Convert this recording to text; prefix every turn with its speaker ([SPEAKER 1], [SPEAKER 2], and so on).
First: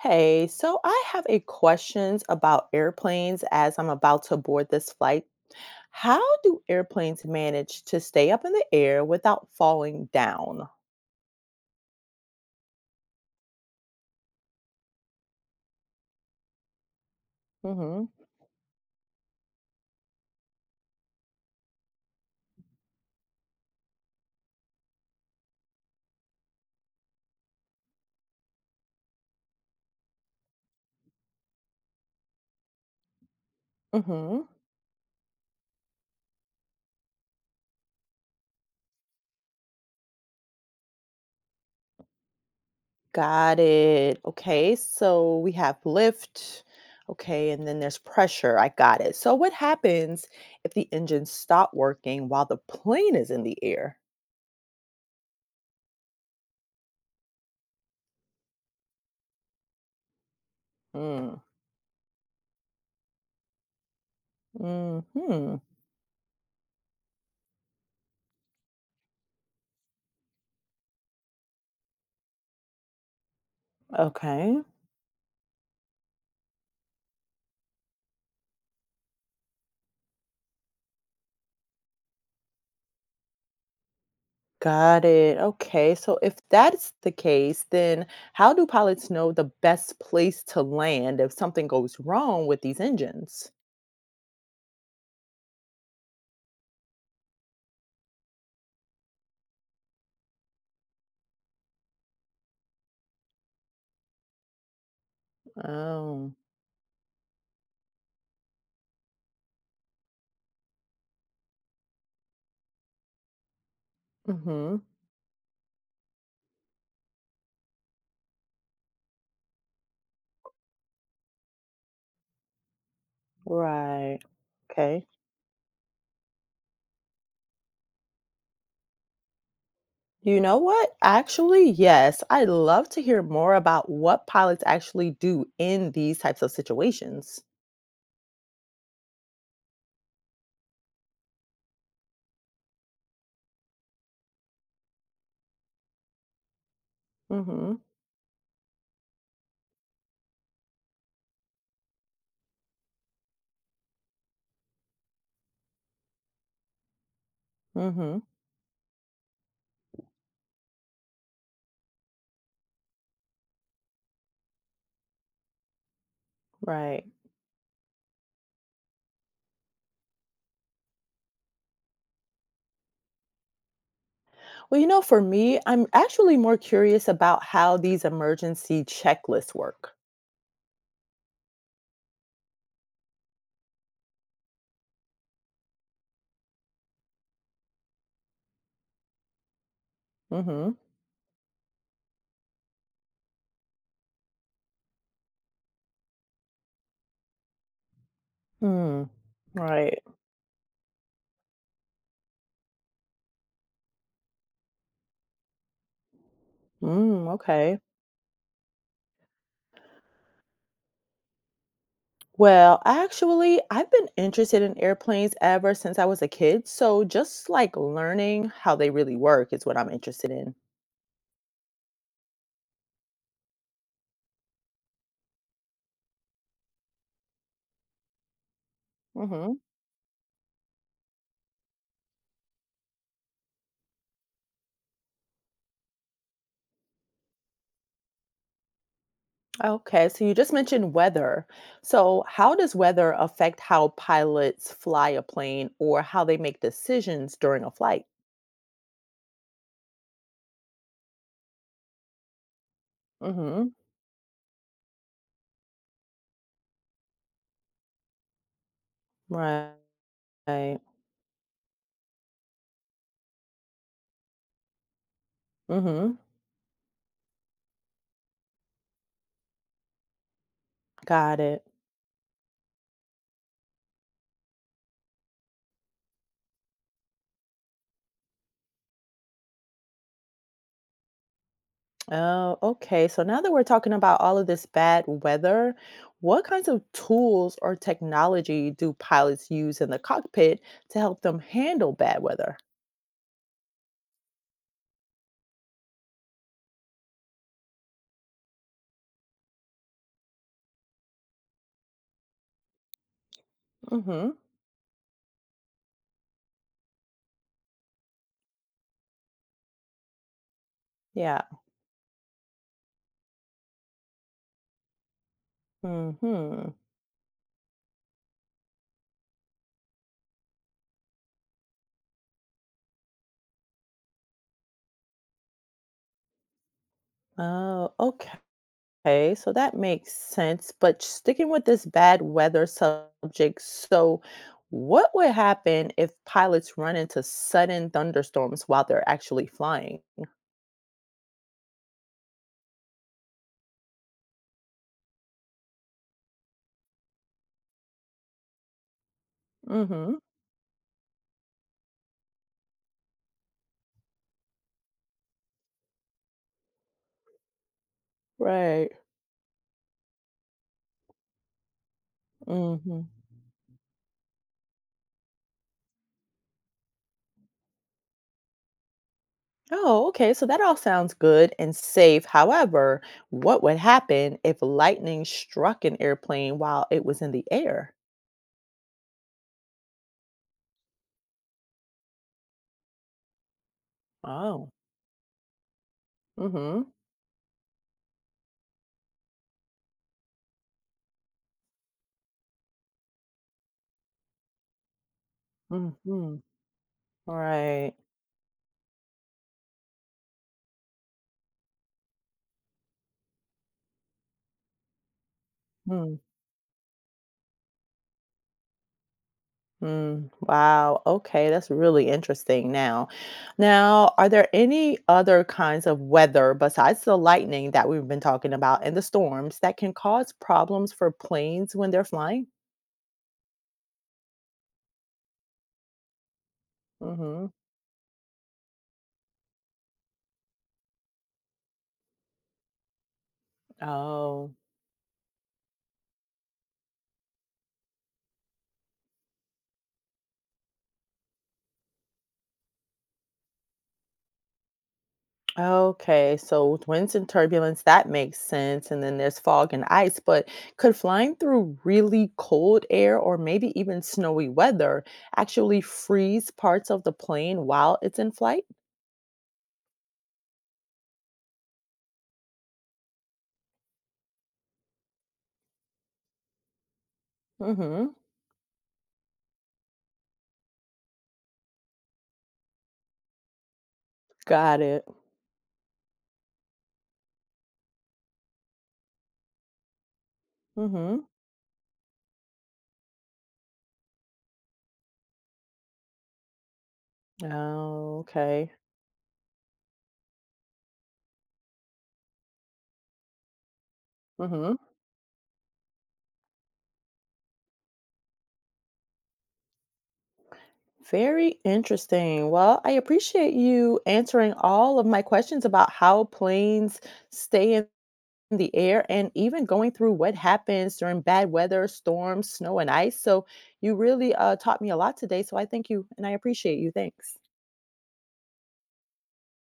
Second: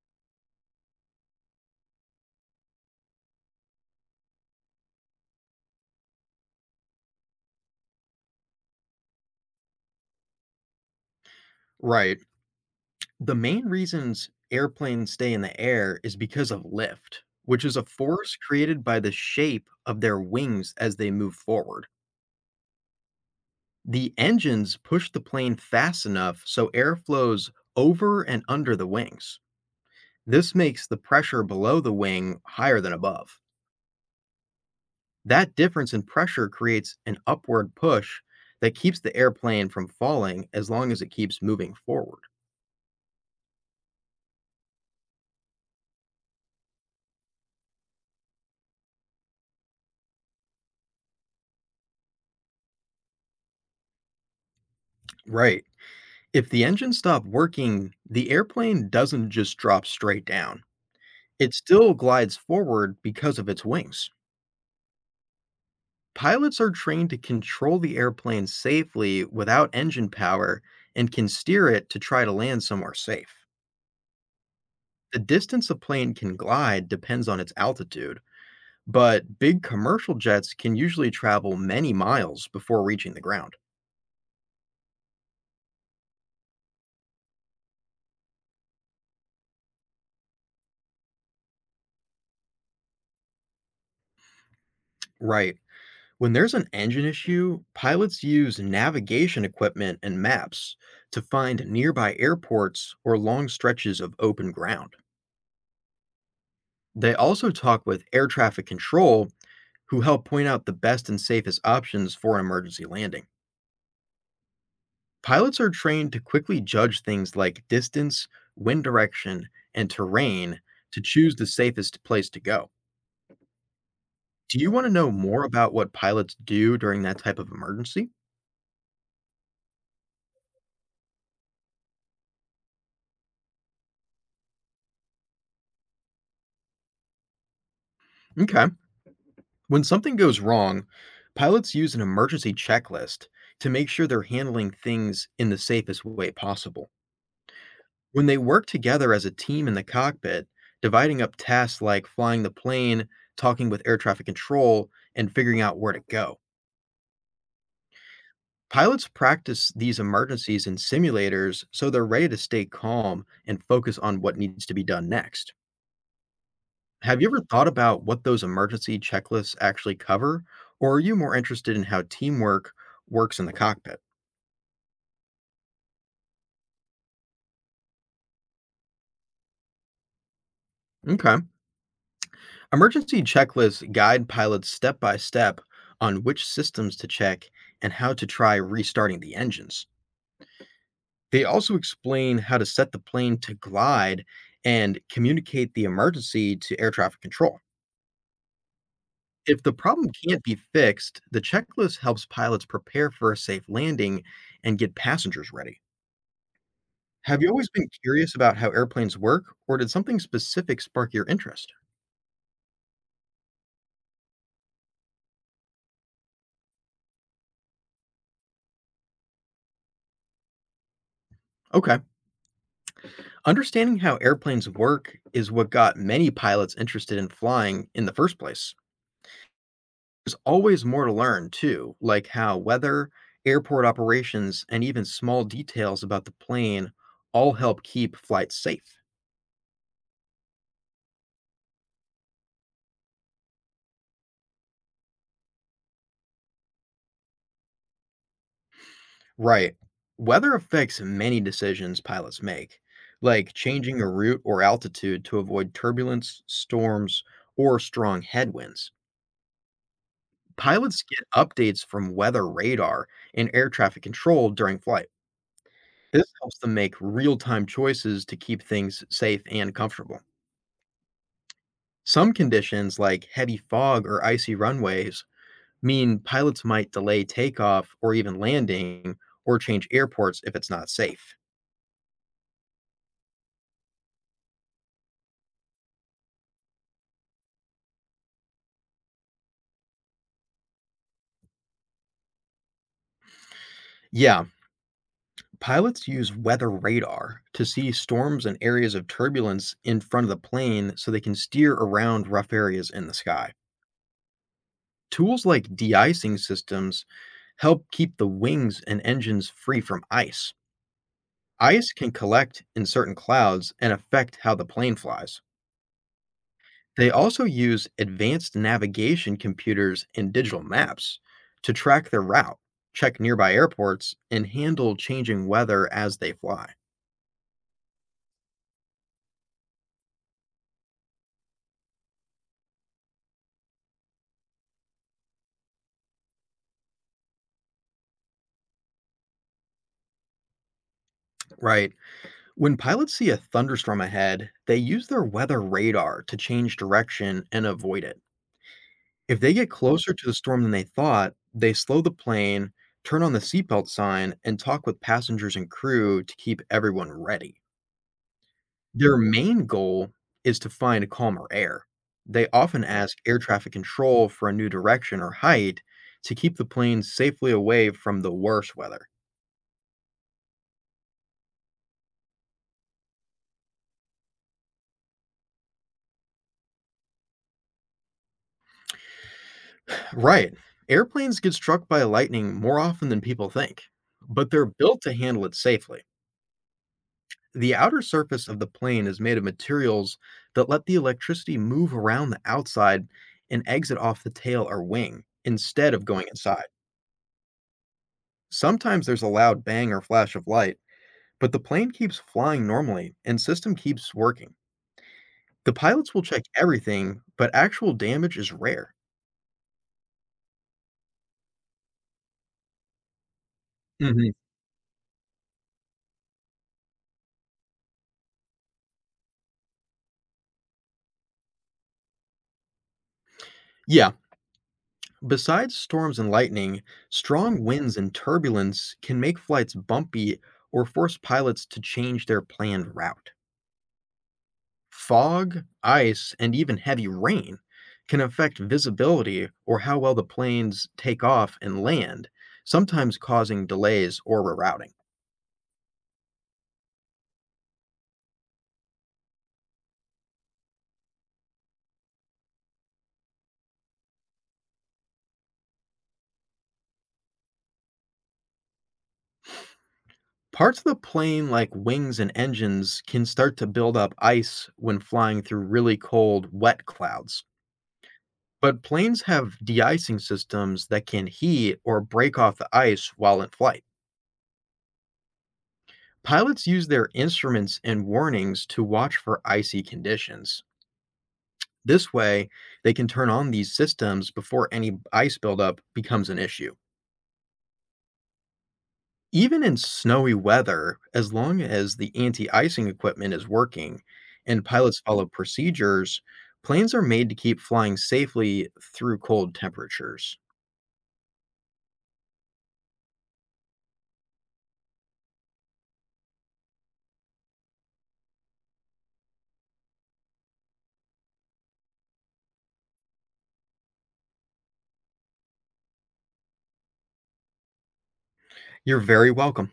[SPEAKER 1] Hey, so I have a questions about airplanes as I'm about to board this flight. How do airplanes manage to stay up in the air without falling down?
[SPEAKER 2] Right. The main reasons airplanes stay in the air is because of lift, which is a
[SPEAKER 1] Mhm.
[SPEAKER 2] force created by the shape of their wings as they move forward. The engines push the plane fast enough so air flows over and under the wings. This makes the pressure below the wing higher than above.
[SPEAKER 1] Mhm.
[SPEAKER 2] That difference in pressure creates an upward push that keeps the airplane from falling as long as it keeps moving forward.
[SPEAKER 1] Got it. Okay, so we have lift. Okay, and then there's pressure. I got it. So what happens if the engines stop working while the plane is in the air?
[SPEAKER 2] Right. If the engine stopped working, the airplane doesn't just drop straight down.
[SPEAKER 1] Mm.
[SPEAKER 2] It still glides forward because of its wings.
[SPEAKER 1] Mhm.
[SPEAKER 2] Pilots are trained to control the airplane safely without engine power and can steer it to try to land somewhere safe.
[SPEAKER 1] Okay.
[SPEAKER 2] The distance a plane can glide depends on its altitude, but big commercial jets can usually travel many miles before reaching the ground.
[SPEAKER 1] Got it. Okay. So if that's the case, then how do pilots know the best place to land if something goes wrong with these engines?
[SPEAKER 2] Right. When there's an engine issue, pilots use navigation equipment and maps to find nearby airports or long stretches of open ground.
[SPEAKER 1] Oh,
[SPEAKER 2] They also talk with air traffic control, who help point out the best and safest options for an emergency landing.
[SPEAKER 1] mm-hmm.
[SPEAKER 2] Pilots are trained to quickly judge things like distance, wind direction, and terrain to choose the safest place to go.
[SPEAKER 1] Right.
[SPEAKER 2] Do you want to
[SPEAKER 1] Okay.
[SPEAKER 2] know more about what pilots do during that type of emergency?
[SPEAKER 1] You know what? Actually, yes. I'd love to hear more about what pilots actually do in these types of situations.
[SPEAKER 2] Okay. When something goes wrong, pilots use an emergency checklist to make sure they're handling things in the safest way possible.
[SPEAKER 1] Mm-hmm.
[SPEAKER 2] When they work together as a team in the cockpit, dividing up tasks like flying the plane, talking with air traffic control, and figuring out where to go.
[SPEAKER 1] Mm-hmm.
[SPEAKER 2] Pilots practice these emergencies in simulators so they're ready to stay calm and focus on what needs to be done next.
[SPEAKER 1] Right.
[SPEAKER 2] Have you ever thought about what those emergency checklists actually cover, or are you more interested in how teamwork works in the cockpit?
[SPEAKER 1] Well, for me, I'm actually more curious about how these emergency checklists work.
[SPEAKER 2] Okay. Emergency checklists guide pilots step by step on which systems to check and how to try restarting the engines.
[SPEAKER 1] Mm-hmm.
[SPEAKER 2] They also explain how to set the plane to glide and communicate the emergency to air traffic control.
[SPEAKER 1] Hmm.
[SPEAKER 2] If the
[SPEAKER 1] Right.
[SPEAKER 2] problem can't be fixed, the checklist helps pilots prepare for a safe landing and get passengers ready.
[SPEAKER 1] Mm,
[SPEAKER 2] Have you always
[SPEAKER 1] okay.
[SPEAKER 2] been curious about how airplanes work, or did something specific spark your interest?
[SPEAKER 1] Well, actually, I've been interested in airplanes ever since I was a kid. So just like learning how they really work is what I'm interested in.
[SPEAKER 2] Okay. Understanding how airplanes work is what got many pilots interested in flying in the first place.
[SPEAKER 1] Hmm.
[SPEAKER 2] There's always more to learn, too, like how weather, airport operations, and even small details about the plane all help keep flights safe.
[SPEAKER 1] Okay. So you just mentioned weather. So how does weather affect how pilots fly a plane or how they make decisions during a flight?
[SPEAKER 2] Right. Weather affects many decisions pilots make, like
[SPEAKER 1] Hmm.
[SPEAKER 2] changing a route or altitude to avoid turbulence, storms, or strong headwinds.
[SPEAKER 1] Right.
[SPEAKER 2] Pilots get updates from weather radar and air traffic control during flight.
[SPEAKER 1] Hmm.
[SPEAKER 2] This helps them make real time choices to keep things safe and comfortable.
[SPEAKER 1] Got it.
[SPEAKER 2] Some conditions, like heavy fog or icy runways, mean pilots might delay takeoff or even landing or change airports if it's not safe.
[SPEAKER 1] Oh, okay. So now that we're talking about all of this bad weather, what kinds of tools or technology do pilots use in the cockpit to help them handle bad weather?
[SPEAKER 2] Yeah, pilots use weather radar to see storms and areas of turbulence in front of the plane so they can steer around rough areas in the sky.
[SPEAKER 1] Mm-hmm.
[SPEAKER 2] Tools like de-icing systems help keep the wings and engines free from ice.
[SPEAKER 1] Yeah.
[SPEAKER 2] Ice can collect in certain clouds and affect how the plane flies.
[SPEAKER 1] Mm-hmm.
[SPEAKER 2] They also use advanced navigation computers and digital maps to track their route, check nearby airports, and handle changing weather as they fly.
[SPEAKER 1] Oh, okay. So that makes sense. But sticking with this bad weather subject, so what would happen if pilots run into sudden thunderstorms while they're actually flying?
[SPEAKER 2] Right. When pilots see a thunderstorm ahead, they use their weather radar to change direction and avoid it. If they get closer
[SPEAKER 1] Mm-hmm.
[SPEAKER 2] to the storm than they thought, they slow the plane, turn on the seatbelt sign, and talk with passengers and crew to keep everyone ready.
[SPEAKER 1] Right.
[SPEAKER 2] Their main goal is to find calmer air. They often
[SPEAKER 1] Mm-hmm.
[SPEAKER 2] ask air traffic control for a new direction or height to keep the plane safely away from the worst weather.
[SPEAKER 1] Oh, okay. So that all sounds good and safe. However, what would happen if lightning struck an airplane while it was in the air?
[SPEAKER 2] Right. Airplanes get struck by lightning more often than people think, but they're
[SPEAKER 1] Oh.
[SPEAKER 2] built to handle it safely.
[SPEAKER 1] Mm-hmm.
[SPEAKER 2] The outer surface of the plane is made of materials that let the electricity move around the outside and exit off the tail or wing instead of going
[SPEAKER 1] Mm-hmm.
[SPEAKER 2] inside.
[SPEAKER 1] Right.
[SPEAKER 2] Sometimes there's a loud bang or flash of light, but the plane keeps flying normally and system keeps working. The pilots
[SPEAKER 1] Mm-hmm.
[SPEAKER 2] will check everything, but actual damage is rare.
[SPEAKER 1] Wow. Okay. That's really interesting now. Now, are
[SPEAKER 2] Mhm.
[SPEAKER 1] there any other kinds of weather besides the lightning that we've been talking about and the storms that can cause problems for planes when they're flying?
[SPEAKER 2] Yeah. Besides storms and lightning,
[SPEAKER 1] Mm-hmm.
[SPEAKER 2] strong winds and turbulence can make flights bumpy or force pilots to change their planned route.
[SPEAKER 1] Oh.
[SPEAKER 2] Fog, ice, and even heavy rain can affect visibility or how well the planes take off and land, sometimes causing delays or rerouting.
[SPEAKER 1] Okay, so winds and turbulence, that makes sense. And then there's fog and ice, but could flying through really cold air or maybe even snowy weather actually freeze parts of the plane while it's in flight?
[SPEAKER 2] Parts of the plane, like wings and engines, can start to build up ice when flying through really cold, wet clouds.
[SPEAKER 1] Mm-hmm.
[SPEAKER 2] But planes have de icing systems that can heat or break off the ice while in flight.
[SPEAKER 1] Got it.
[SPEAKER 2] Pilots use their instruments and warnings to watch for icy conditions.
[SPEAKER 1] Mm-hmm.
[SPEAKER 2] This way, they can turn on these systems before any ice buildup becomes an issue.
[SPEAKER 1] Oh, okay.
[SPEAKER 2] Even in snowy weather, as long as the anti icing equipment is working and
[SPEAKER 1] Mm-hmm.
[SPEAKER 2] pilots follow procedures, planes are made to keep flying safely through cold temperatures.
[SPEAKER 1] Very interesting. Well, I appreciate you answering all of my questions about how planes stay in the air and even going through what happens during bad weather, storms, snow, and ice. So you really taught me a lot today. So I thank you and I appreciate you. Thanks.
[SPEAKER 2] You're very welcome.